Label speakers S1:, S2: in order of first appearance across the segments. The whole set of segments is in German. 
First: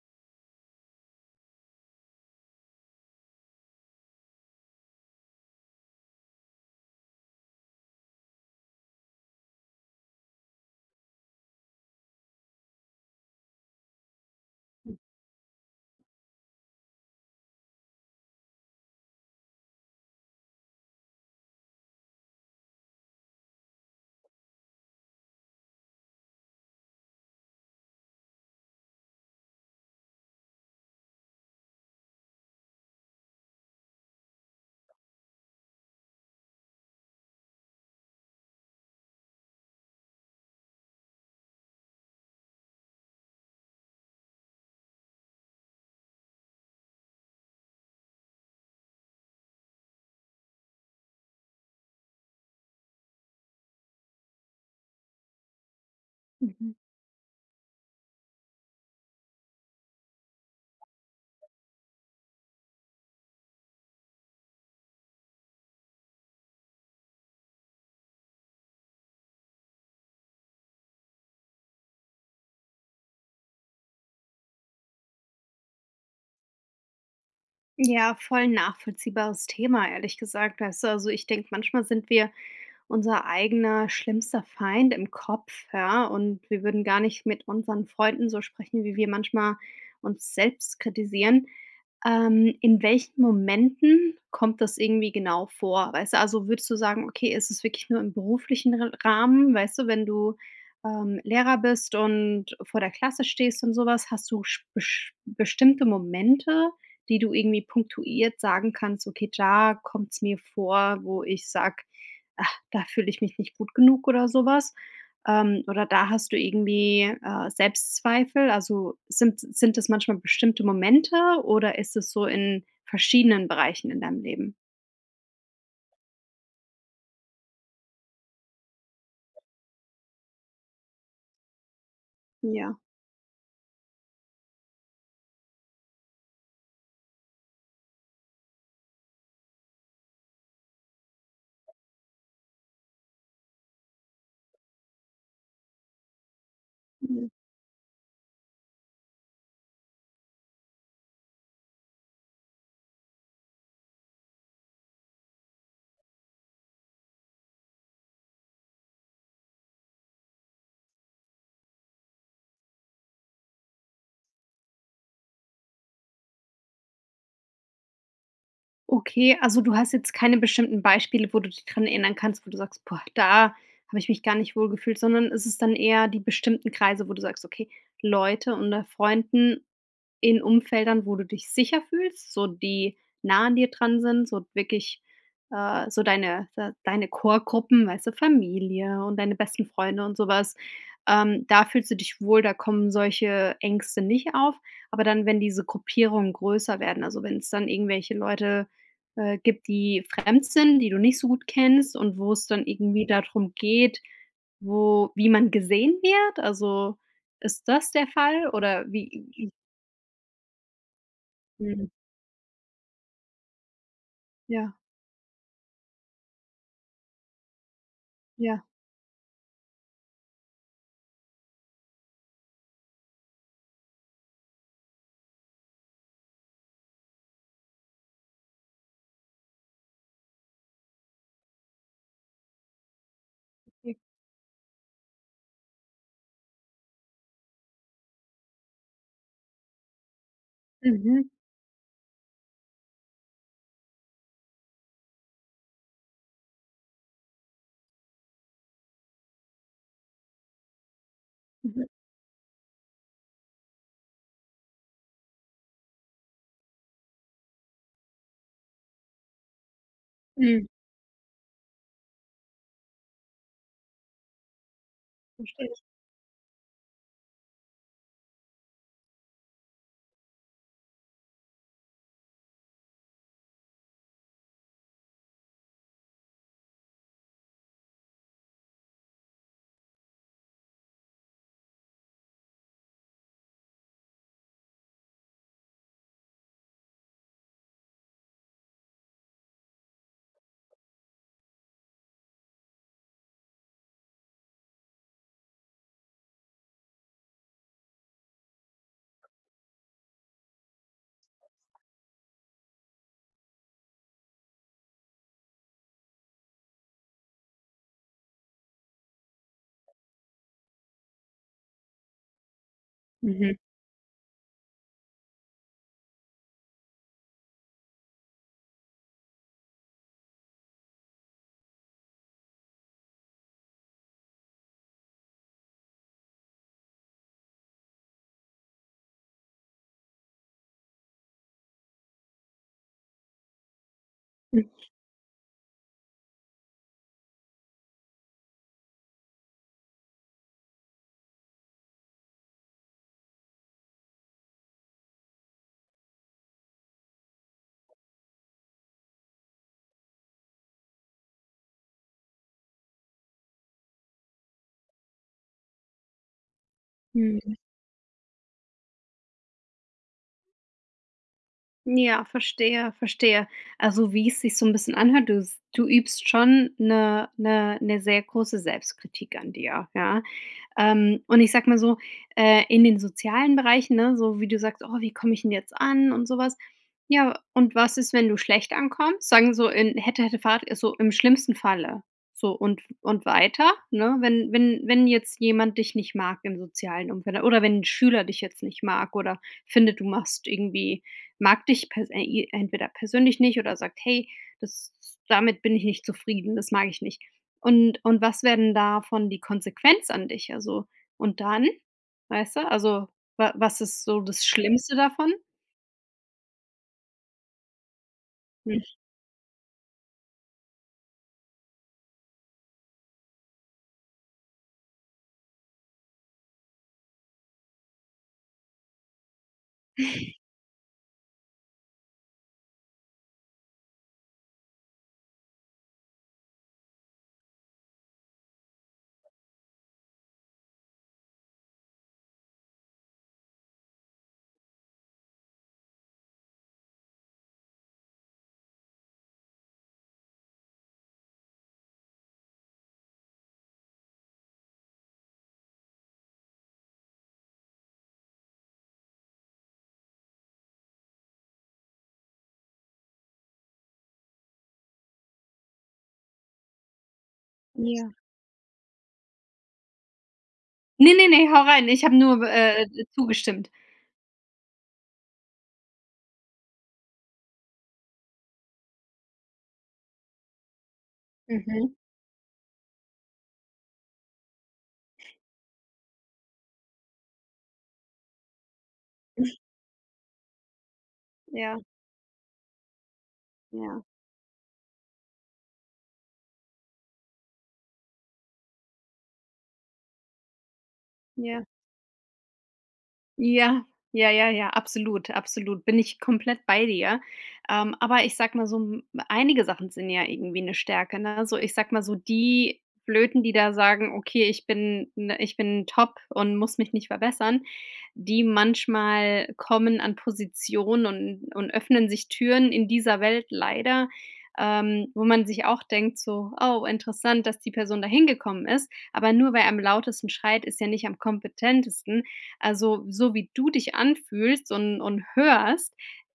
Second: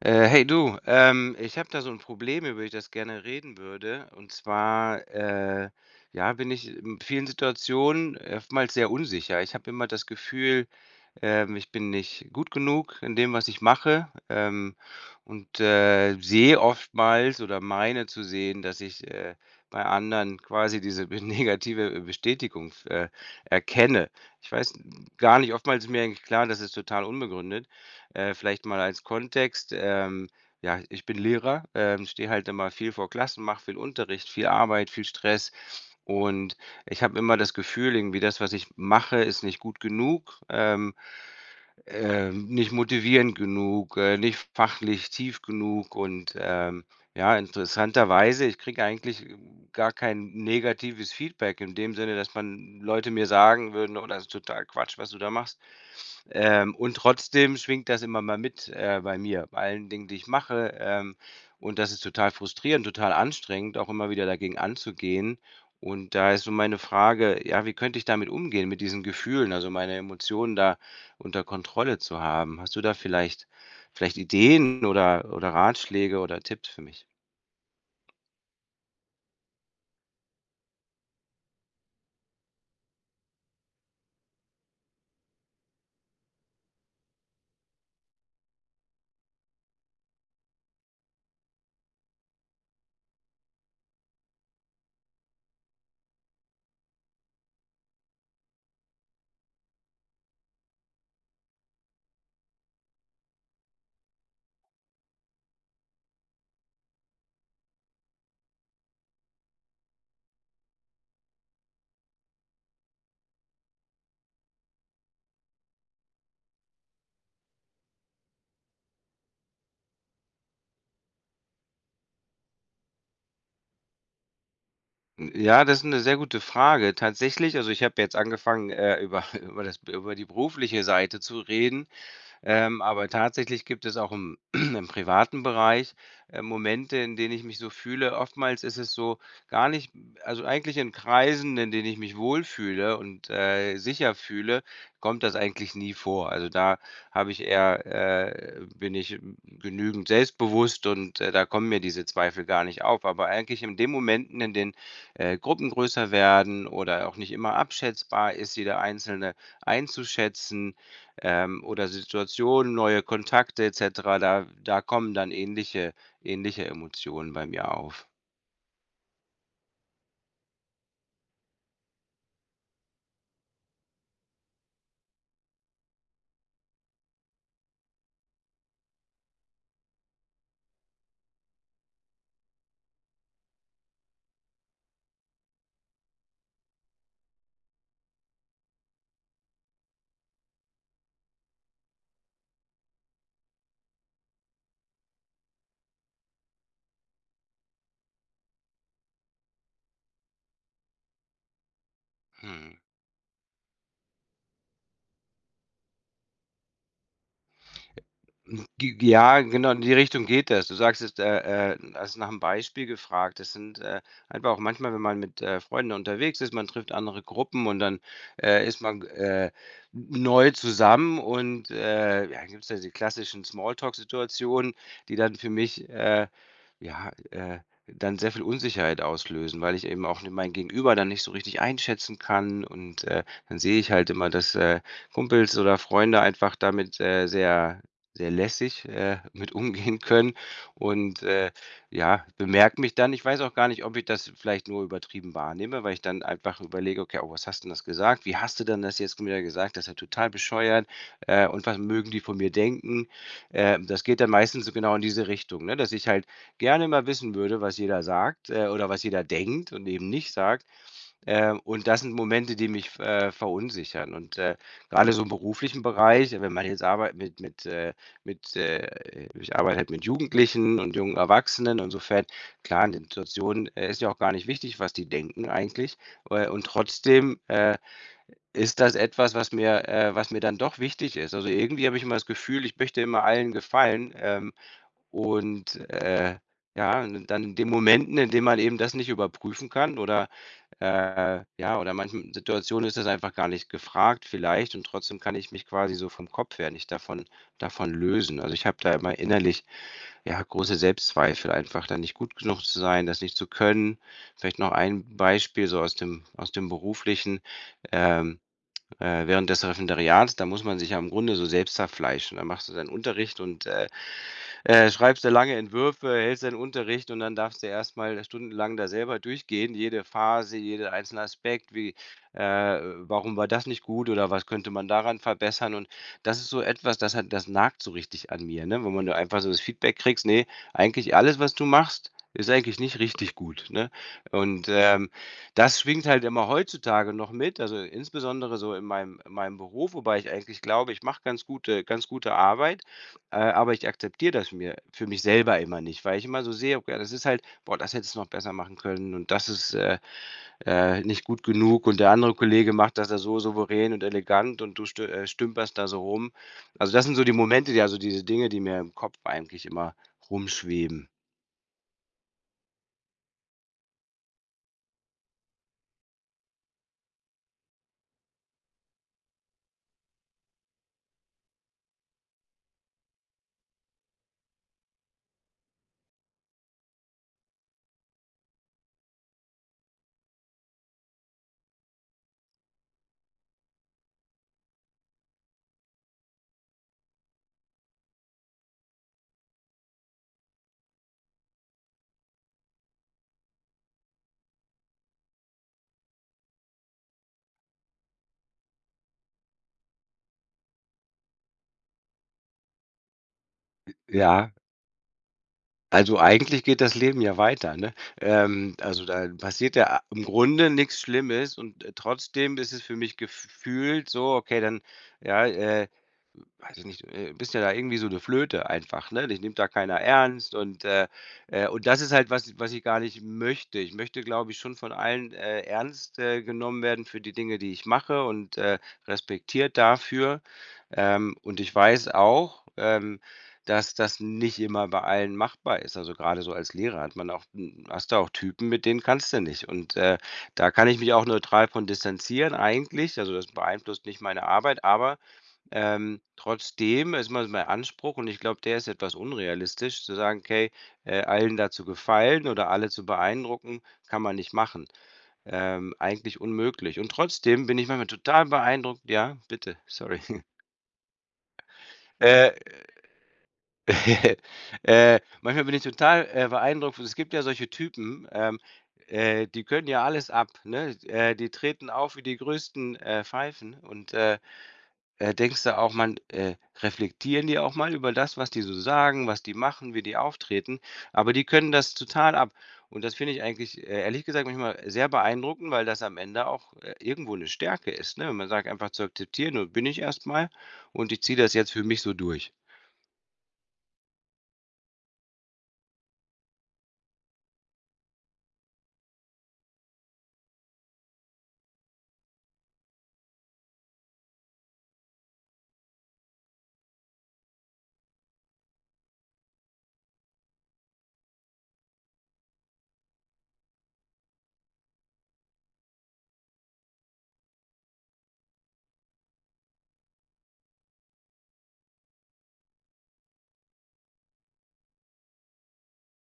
S1: Hey du, ich habe da so ein Problem, über das ich das gerne reden würde. Und zwar, ja, bin ich in vielen Situationen oftmals sehr unsicher. Ich habe immer das Gefühl, ich bin nicht gut genug in dem, was ich mache, und, sehe oftmals oder meine zu sehen, dass ich, bei anderen quasi diese negative Bestätigung erkenne. Ich weiß gar nicht, oftmals ist mir eigentlich klar, das ist total unbegründet. Vielleicht mal als Kontext, ja, ich bin Lehrer, stehe halt immer viel vor Klassen, mache viel Unterricht, viel Arbeit, viel Stress. Und ich habe immer das Gefühl, irgendwie das, was ich mache, ist nicht gut genug. Nicht motivierend genug, nicht fachlich tief genug und, ja, interessanterweise, ich kriege eigentlich gar kein negatives Feedback in dem Sinne, dass man Leute mir sagen würden: „Oh, das ist total Quatsch, was du da machst.“
S2: Mhm.
S1: Und trotzdem schwingt das immer mal mit, bei mir, bei allen Dingen, die ich mache, und das ist total frustrierend, total anstrengend, auch immer wieder dagegen anzugehen. Und da ist so meine Frage, ja, wie könnte ich damit umgehen, mit diesen Gefühlen, also meine Emotionen da unter Kontrolle zu haben. Hast du da vielleicht vielleicht Ideen oder Ratschläge oder Tipps für mich?
S2: Ja, voll nachvollziehbares Thema, ehrlich gesagt. Weißt du, also ich denke, manchmal sind wir unser eigener schlimmster Feind im Kopf, ja, und wir würden gar nicht mit unseren Freunden so sprechen, wie wir manchmal uns selbst kritisieren. In welchen Momenten kommt das irgendwie genau vor? Weißt du, also würdest du sagen, okay, ist es wirklich nur im beruflichen Ra Rahmen? Weißt du, wenn du, Lehrer bist und vor der Klasse stehst und sowas, hast du sch besch bestimmte Momente, die du irgendwie punktuiert sagen kannst: „Okay, da kommt es mir vor, wo ich sag, ach, da fühle ich mich nicht gut genug“ oder sowas. Oder da hast du irgendwie, Selbstzweifel? Also, sind das manchmal bestimmte Momente oder ist es so in verschiedenen Bereichen in deinem Leben?
S1: Hm, ja, das ist eine sehr gute Frage. Tatsächlich also, ich habe jetzt angefangen, über über die berufliche Seite zu reden.
S2: Ja,
S1: Aber tatsächlich gibt es auch im im privaten Bereich, Momente, in denen ich mich so fühle. Oftmals ist es so gar nicht, also eigentlich in Kreisen, in denen ich mich wohlfühle und, sicher fühle, kommt das eigentlich nie vor. Also, da
S2: mhm.
S1: habe ich eher bin ich genügend selbstbewusst und, da kommen mir diese Zweifel gar nicht auf. Aber eigentlich in den Momenten, in denen, Gruppen größer werden oder auch nicht immer abschätzbar ist, jeder Einzelne einzuschätzen, oder Situationen, neue Kontakte et cetera, da kommen dann ähnliche Emotionen bei mir auf.
S2: Okay, also du hast jetzt keine bestimmten Beispiele, wo du dich dran erinnern kannst, wo du sagst: „Boah, da habe ich mich gar nicht wohl gefühlt“, sondern ist es ist dann eher die bestimmten Kreise, wo du sagst: „Okay, Leute unter Freunden, in Umfeldern, wo du dich sicher fühlst, so die nah an dir dran sind, so wirklich, so deine de deine Chorgruppen, weißt du, Familie und deine besten Freunde und sowas. Da fühlst du dich wohl, da kommen solche Ängste nicht auf. Aber dann, wenn diese Gruppierungen größer werden, also wenn es dann irgendwelche Leute, gibt, die fremd sind, die du nicht so gut kennst und wo es dann
S1: Mhm.
S2: irgendwie darum geht, wo wie man gesehen wird? Also, ist das der Fall
S1: Hm,
S2: oder
S1: g
S2: wie?
S1: ja,
S2: I
S1: genau, in die Richtung geht das. Du sagst es, hast nach einem Beispiel gefragt. Das sind, einfach auch
S2: Ja,
S1: manchmal, wenn man mit, Freunden unterwegs ist, man trifft andere Gruppen und dann,
S2: ja.
S1: ist man, neu zusammen und, ja, gibt's ja die klassischen Smalltalk-Situationen, die dann für mich, ja, äh, dann sehr viel Unsicherheit auslösen, weil ich eben auch mein Gegenüber dann nicht so richtig einschätzen kann und, dann sehe ich
S2: Okay.
S1: halt immer, dass, Kumpels oder Freunde einfach damit, sehr lässig, mit umgehen können und,
S2: Mhm,
S1: ja, bemerke mich dann, ich weiß auch gar nicht, ob ich das vielleicht nur übertrieben wahrnehme, weil ich dann einfach überlege: „Okay, oh, was hast du denn das gesagt? Wie hast du denn das jetzt wieder gesagt? Das ist ja total bescheuert, und was
S2: mhm,
S1: mögen die von mir denken?“ das geht dann meistens so genau in diese Richtung, ne, dass ich halt gerne mal wissen würde, was jeder sagt, oder was jeder denkt und eben nicht
S2: mhm,
S1: sagt. Und das sind Momente, die mich, verunsichern. Und, grade so im
S2: verstehe ich.
S1: beruflichen Bereich, wenn man jetzt arbeitet mit, ich arbeite halt mit Jugendlichen und jungen Erwachsenen. Insofern, klar, in den Situationen, ist ja auch gar nicht wichtig, was die denken eigentlich. Und trotzdem, ist das etwas, was mir dann doch wichtig ist? Also, irgendwie habe ich immer das Gefühl, ich möchte immer allen gefallen, und, ja, und dann in den Momenten, in denen man eben das nicht überprüfen kann oder, ja, oder manchen Situationen ist das einfach gar nicht gefragt vielleicht und trotzdem kann ich mich quasi so vom Kopf her nicht davon lösen. Also, ich habe da immer innerlich, ja, große Selbstzweifel einfach, da nicht gut genug zu sein, das nicht zu können. Vielleicht noch ein Beispiel so aus dem Beruflichen. Ähm, Während des Referendariats, da muss man sich ja im Grunde so selbst zerfleischen. Da machst du deinen Unterricht
S2: Mhm,
S1: und, schreibst du lange Entwürfe, hältst deinen Unterricht und dann darfst du erst mal stundenlang da selber durchgehen, jede Phase, jeder einzelne Aspekt, wie, warum war das nicht gut oder was könnte man daran verbessern? Und das ist so etwas, das nagt so richtig an mir, ne? Wenn man da einfach so das Feedback kriegst: nee, eigentlich alles, was du machst, ist eigentlich nicht richtig gut“, ne? Und,
S2: mhm,
S1: das schwingt halt immer heutzutage noch mit, also insbesondere so in meinem Beruf, wobei ich eigentlich glaube, ich mache ganz gute Arbeit. Aber ich akzeptiere das mir für mich selber immer nicht, weil ich immer so sehe, okay, das ist halt: „Boah, das hättest du noch besser machen können und das ist, nicht gut genug und der andere Kollege macht das da so souverän und elegant und du stümperst da so rum.“ Also, das sind so die
S2: mhm.
S1: Momente, die, also diese Dinge, die mir im Kopf eigentlich immer rumschweben.
S2: Ja, verstehe, verstehe. Also, wie es sich so ein bisschen anhört, du übst schon eine 'ne 'ne sehr große Selbstkritik an dir, ja? Und ich sag mal so, in den sozialen Bereichen, ne, so wie du sagst: „Oh, wie komme ich denn jetzt an?“ und sowas. Ja, und was ist, wenn du schlecht ankommst? Sagen so, in hätte, hätte, Fahrrad ist so im schlimmsten Falle. So und weiter, ne? Wenn wenn jetzt jemand dich nicht mag im sozialen Umfeld oder wenn ein Schüler dich jetzt nicht mag oder findet, du machst irgendwie mag dich pers i entweder persönlich nicht oder sagt: „Hey, das damit bin ich nicht zufrieden, das mag ich nicht.“ Und was wäre denn davon die Konsequenz an dich? Also und dann, weißt du? Also, wa was ist so das
S1: Ja.
S2: Schlimmste davon?
S1: Also, eigentlich geht das Leben ja weiter, ne?
S2: Hm,
S1: Also, da passiert ja im Grunde nichts Schlimmes und, trotzdem ist es für mich gefühlt so, okay, dann, ja, äh, weiß ich nicht, bist ja da irgendwie so eine Flöte einfach, ne? Dich nimmt da keiner ernst und das ist halt was ich gar nicht möchte. Ich möchte, glaube ich, schon von allen, ernst, genommen werden für die Dinge, die ich mache und, respektiert dafür. Und ich weiß auch, dass das nicht immer bei allen machbar ist. Also, gerade so als Lehrer hat man auch hast du auch Typen, mit denen kannst du nicht. Und, da kann ich mich auch neutral von distanzieren eigentlich. Also, das beeinflusst nicht meine Arbeit, aber, trotzdem ist mal mein Anspruch und ich glaube, der ist etwas unrealistisch, zu sagen: „Okay, allen dazu gefallen oder alle zu beeindrucken, kann man nicht machen.“ eigentlich unmöglich. Und trotzdem bin ich manchmal
S2: ja.
S1: total beeindruckt, ja, bitte, sorry.
S2: Ne, ne, ne, hau rein. Ich habe nur,
S1: Äh
S2: zugestimmt.
S1: Manchmal bin ich total, beeindruckt. Es gibt ja solche Typen, die können ja alles ab, ne? Die treten
S2: Mhm.
S1: auf wie die größten, Pfeifen und, denkst du auch, man reflektieren die auch mal über das, was die so sagen, was die machen, wie die auftreten? Aber die können
S2: Ja,
S1: das total ab. Und das finde ich eigentlich,
S2: ja,
S1: ehrlich gesagt manchmal sehr beeindruckend, weil das am Ende auch, irgendwo eine Stärke ist, ne? Wenn man sagt, einfach zu akzeptieren: „So bin ich erstmal und ich ziehe das
S2: ja.
S1: jetzt für mich so durch.“
S2: Ja, ja, ja, ja, absolut, absolut. Bin ich komplett bei dir. Aber ich sag mal so, m einige Sachen sind ja irgendwie eine Stärke, ne? So, ich sag mal so, die Blöden, die da sagen: „Okay, ich bin ne ich bin top und muss mich nicht verbessern“, die manchmal kommen an Positionen und öffnen sich Türen in dieser Welt leider, wo man sich auch denkt so: „Oh, interessant, dass die Person da hingekommen ist.“ Aber nur wer am lautesten schreit, ist ja nicht am kompetentesten. Also, so wie du dich anfühlst und hörst,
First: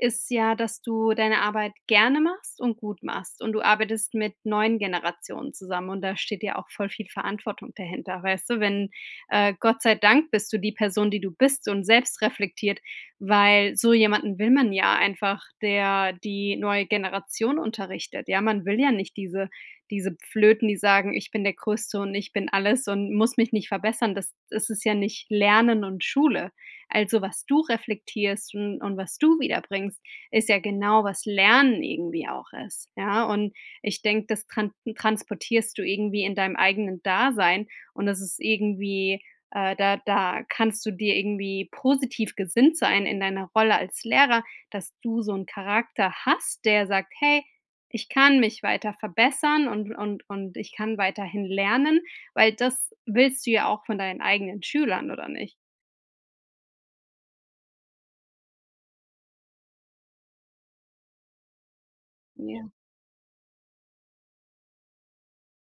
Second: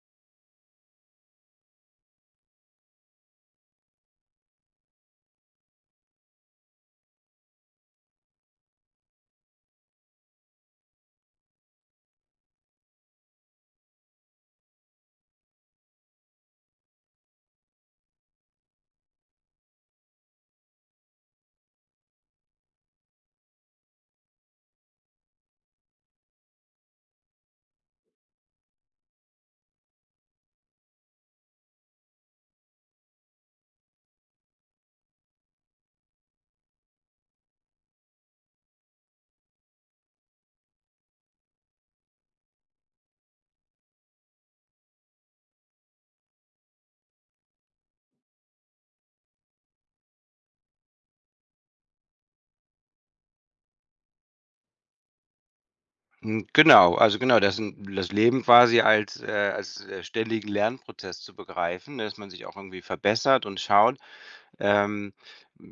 S2: ist ja, dass du deine Arbeit gerne machst und gut machst und du arbeitest mit neuen Generationen zusammen und da steht ja auch voll viel Verantwortung dahinter, weißt du? Wenn Gott sei Dank bist du die Person, die du bist und selbst reflektiert, weil so jemanden will man ja einfach, der die neue Generation unterrichtet. Ja, man will ja nicht diese diese Flöten, die sagen: „Ich bin der Größte und ich bin alles und muss mich nicht verbessern“, das das ist ja nicht Lernen und Schule. Also, was du reflektierst und was du wiederbringst, ist ja genau, was Lernen irgendwie auch ist, ja? Und ich denke, das transportierst du irgendwie in deinem eigenen Dasein und das ist irgendwie da da kannst du dir irgendwie positiv gesinnt sein in deiner Rolle als Lehrer, dass du so einen Charakter hast, der sagt: „Hey, ich kann mich weiter verbessern und ich kann weiterhin lernen, weil das willst du ja auch von deinen eigenen Schülern, oder nicht?
S1: Hm, genau, also genau, das 'n das Leben quasi als, ständigen Lernprozess zu begreifen, ne, dass man sich auch
S2: Ja.
S1: irgendwie verbessert und schaut, ähm,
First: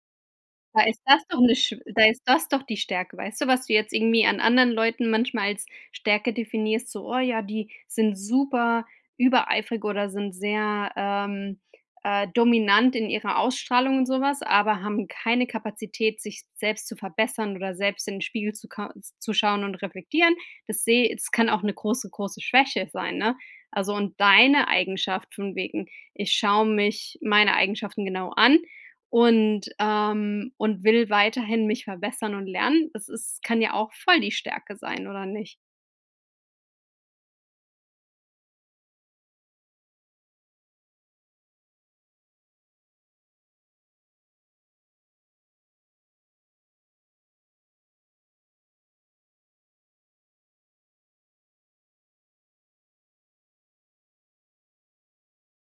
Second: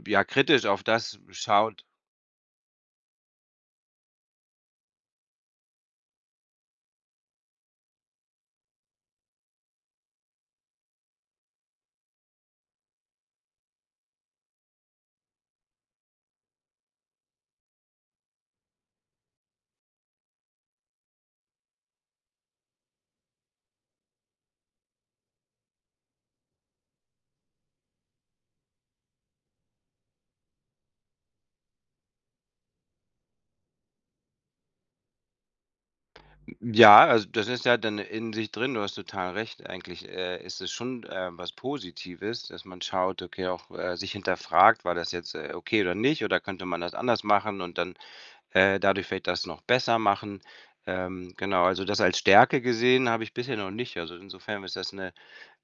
S1: ja, kritisch
S2: Da
S1: auf
S2: ist
S1: das
S2: das doch 'ne sch
S1: schaut.
S2: da ist das doch die Stärke, weißt du, was du jetzt irgendwie an anderen Leuten manchmal als Stärke definierst, so: „Oh ja, die sind super übereifrig oder sind sehr, dominant in ihrer Ausstrahlung und so was, aber haben keine Kapazität, sich selbst zu verbessern oder selbst in den Spiegel zu schauen und reflektieren.“ Das sehe das kann auch 'ne große, große Schwäche sein, ne? Also, und deine Eigenschaft von wegen: „Ich schaue mich meine Eigenschaften genau an und will weiterhin mich verbessern und lernen. Das ist kann ja auch voll die Stärke sein, oder nicht?“
S1: Ja, also das ist ja dann in sich drin, du hast total recht. Eigentlich, ist es schon, was Positives, dass man schaut, okay, auch, sich hinterfragt, war das jetzt, okay oder nicht oder könnte man das anders machen und dann, dadurch vielleicht das noch besser machen. Genau, also das als Stärke gesehen habe ich bisher noch nicht. Also insofern ist das eine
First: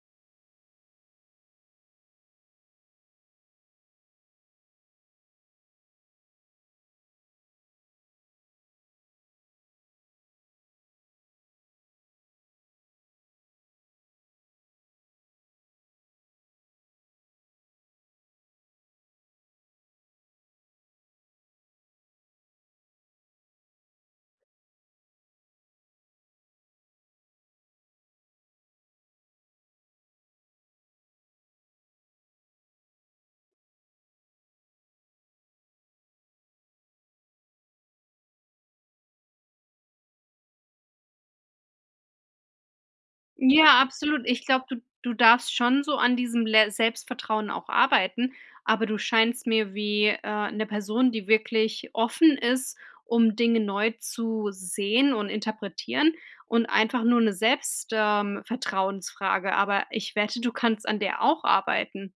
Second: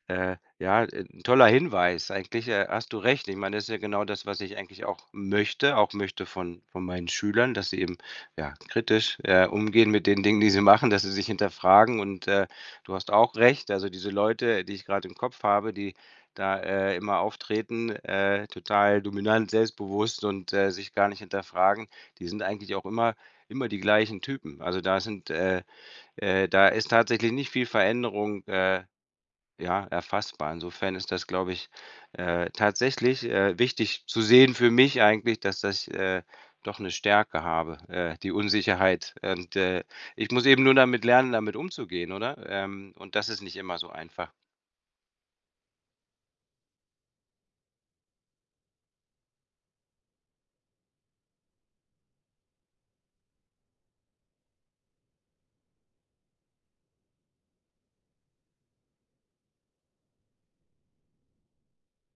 S1: Ja, 'n toller Hinweis. Eigentlich, hast du recht. Ich meine, das ist ja genau das, was ich eigentlich auch möchte von meinen Schülern, dass sie eben, ja, kritisch, umgehen mit den Dingen, die sie machen, dass sie sich hinterfragen und, du hast auch recht. Also, diese Leute, die ich gerade im Kopf habe, die da, immer auftreten, total dominant, selbstbewusst und, sich gar nicht hinterfragen, die sind eigentlich auch immer die gleichen Typen. Also, da sind, da ist tatsächlich nicht viel Veränderung, ja, erfassbar. Insofern ist das, glaube ich, tatsächlich, wichtig zu sehen für mich eigentlich, dass das, doch eine Stärke habe, die Unsicherheit. Und, ich muss eben nur damit lernen, damit umzugehen, oder? Und das ist nicht immer
S2: Ja,
S1: so
S2: absolut.
S1: einfach.
S2: Ich glaube, du darfst schon so an diesem Le Selbstvertrauen auch arbeiten, aber du scheinst mir wie, 'ne Person, die wirklich offen ist, um Dinge neu zu sehen und interpretieren und einfach nur eine Selbstvertrauensfrage. Vertrauensfrage, aber ich wette, du kannst an der auch arbeiten.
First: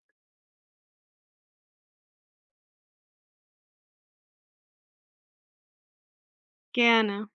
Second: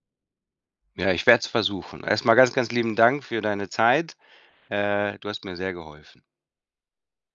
S1: Ja, ich werde es versuchen. Erstmal ganz, ganz lieben Dank für deine Zeit. Du hast mir sehr geholfen.
S2: Gerne.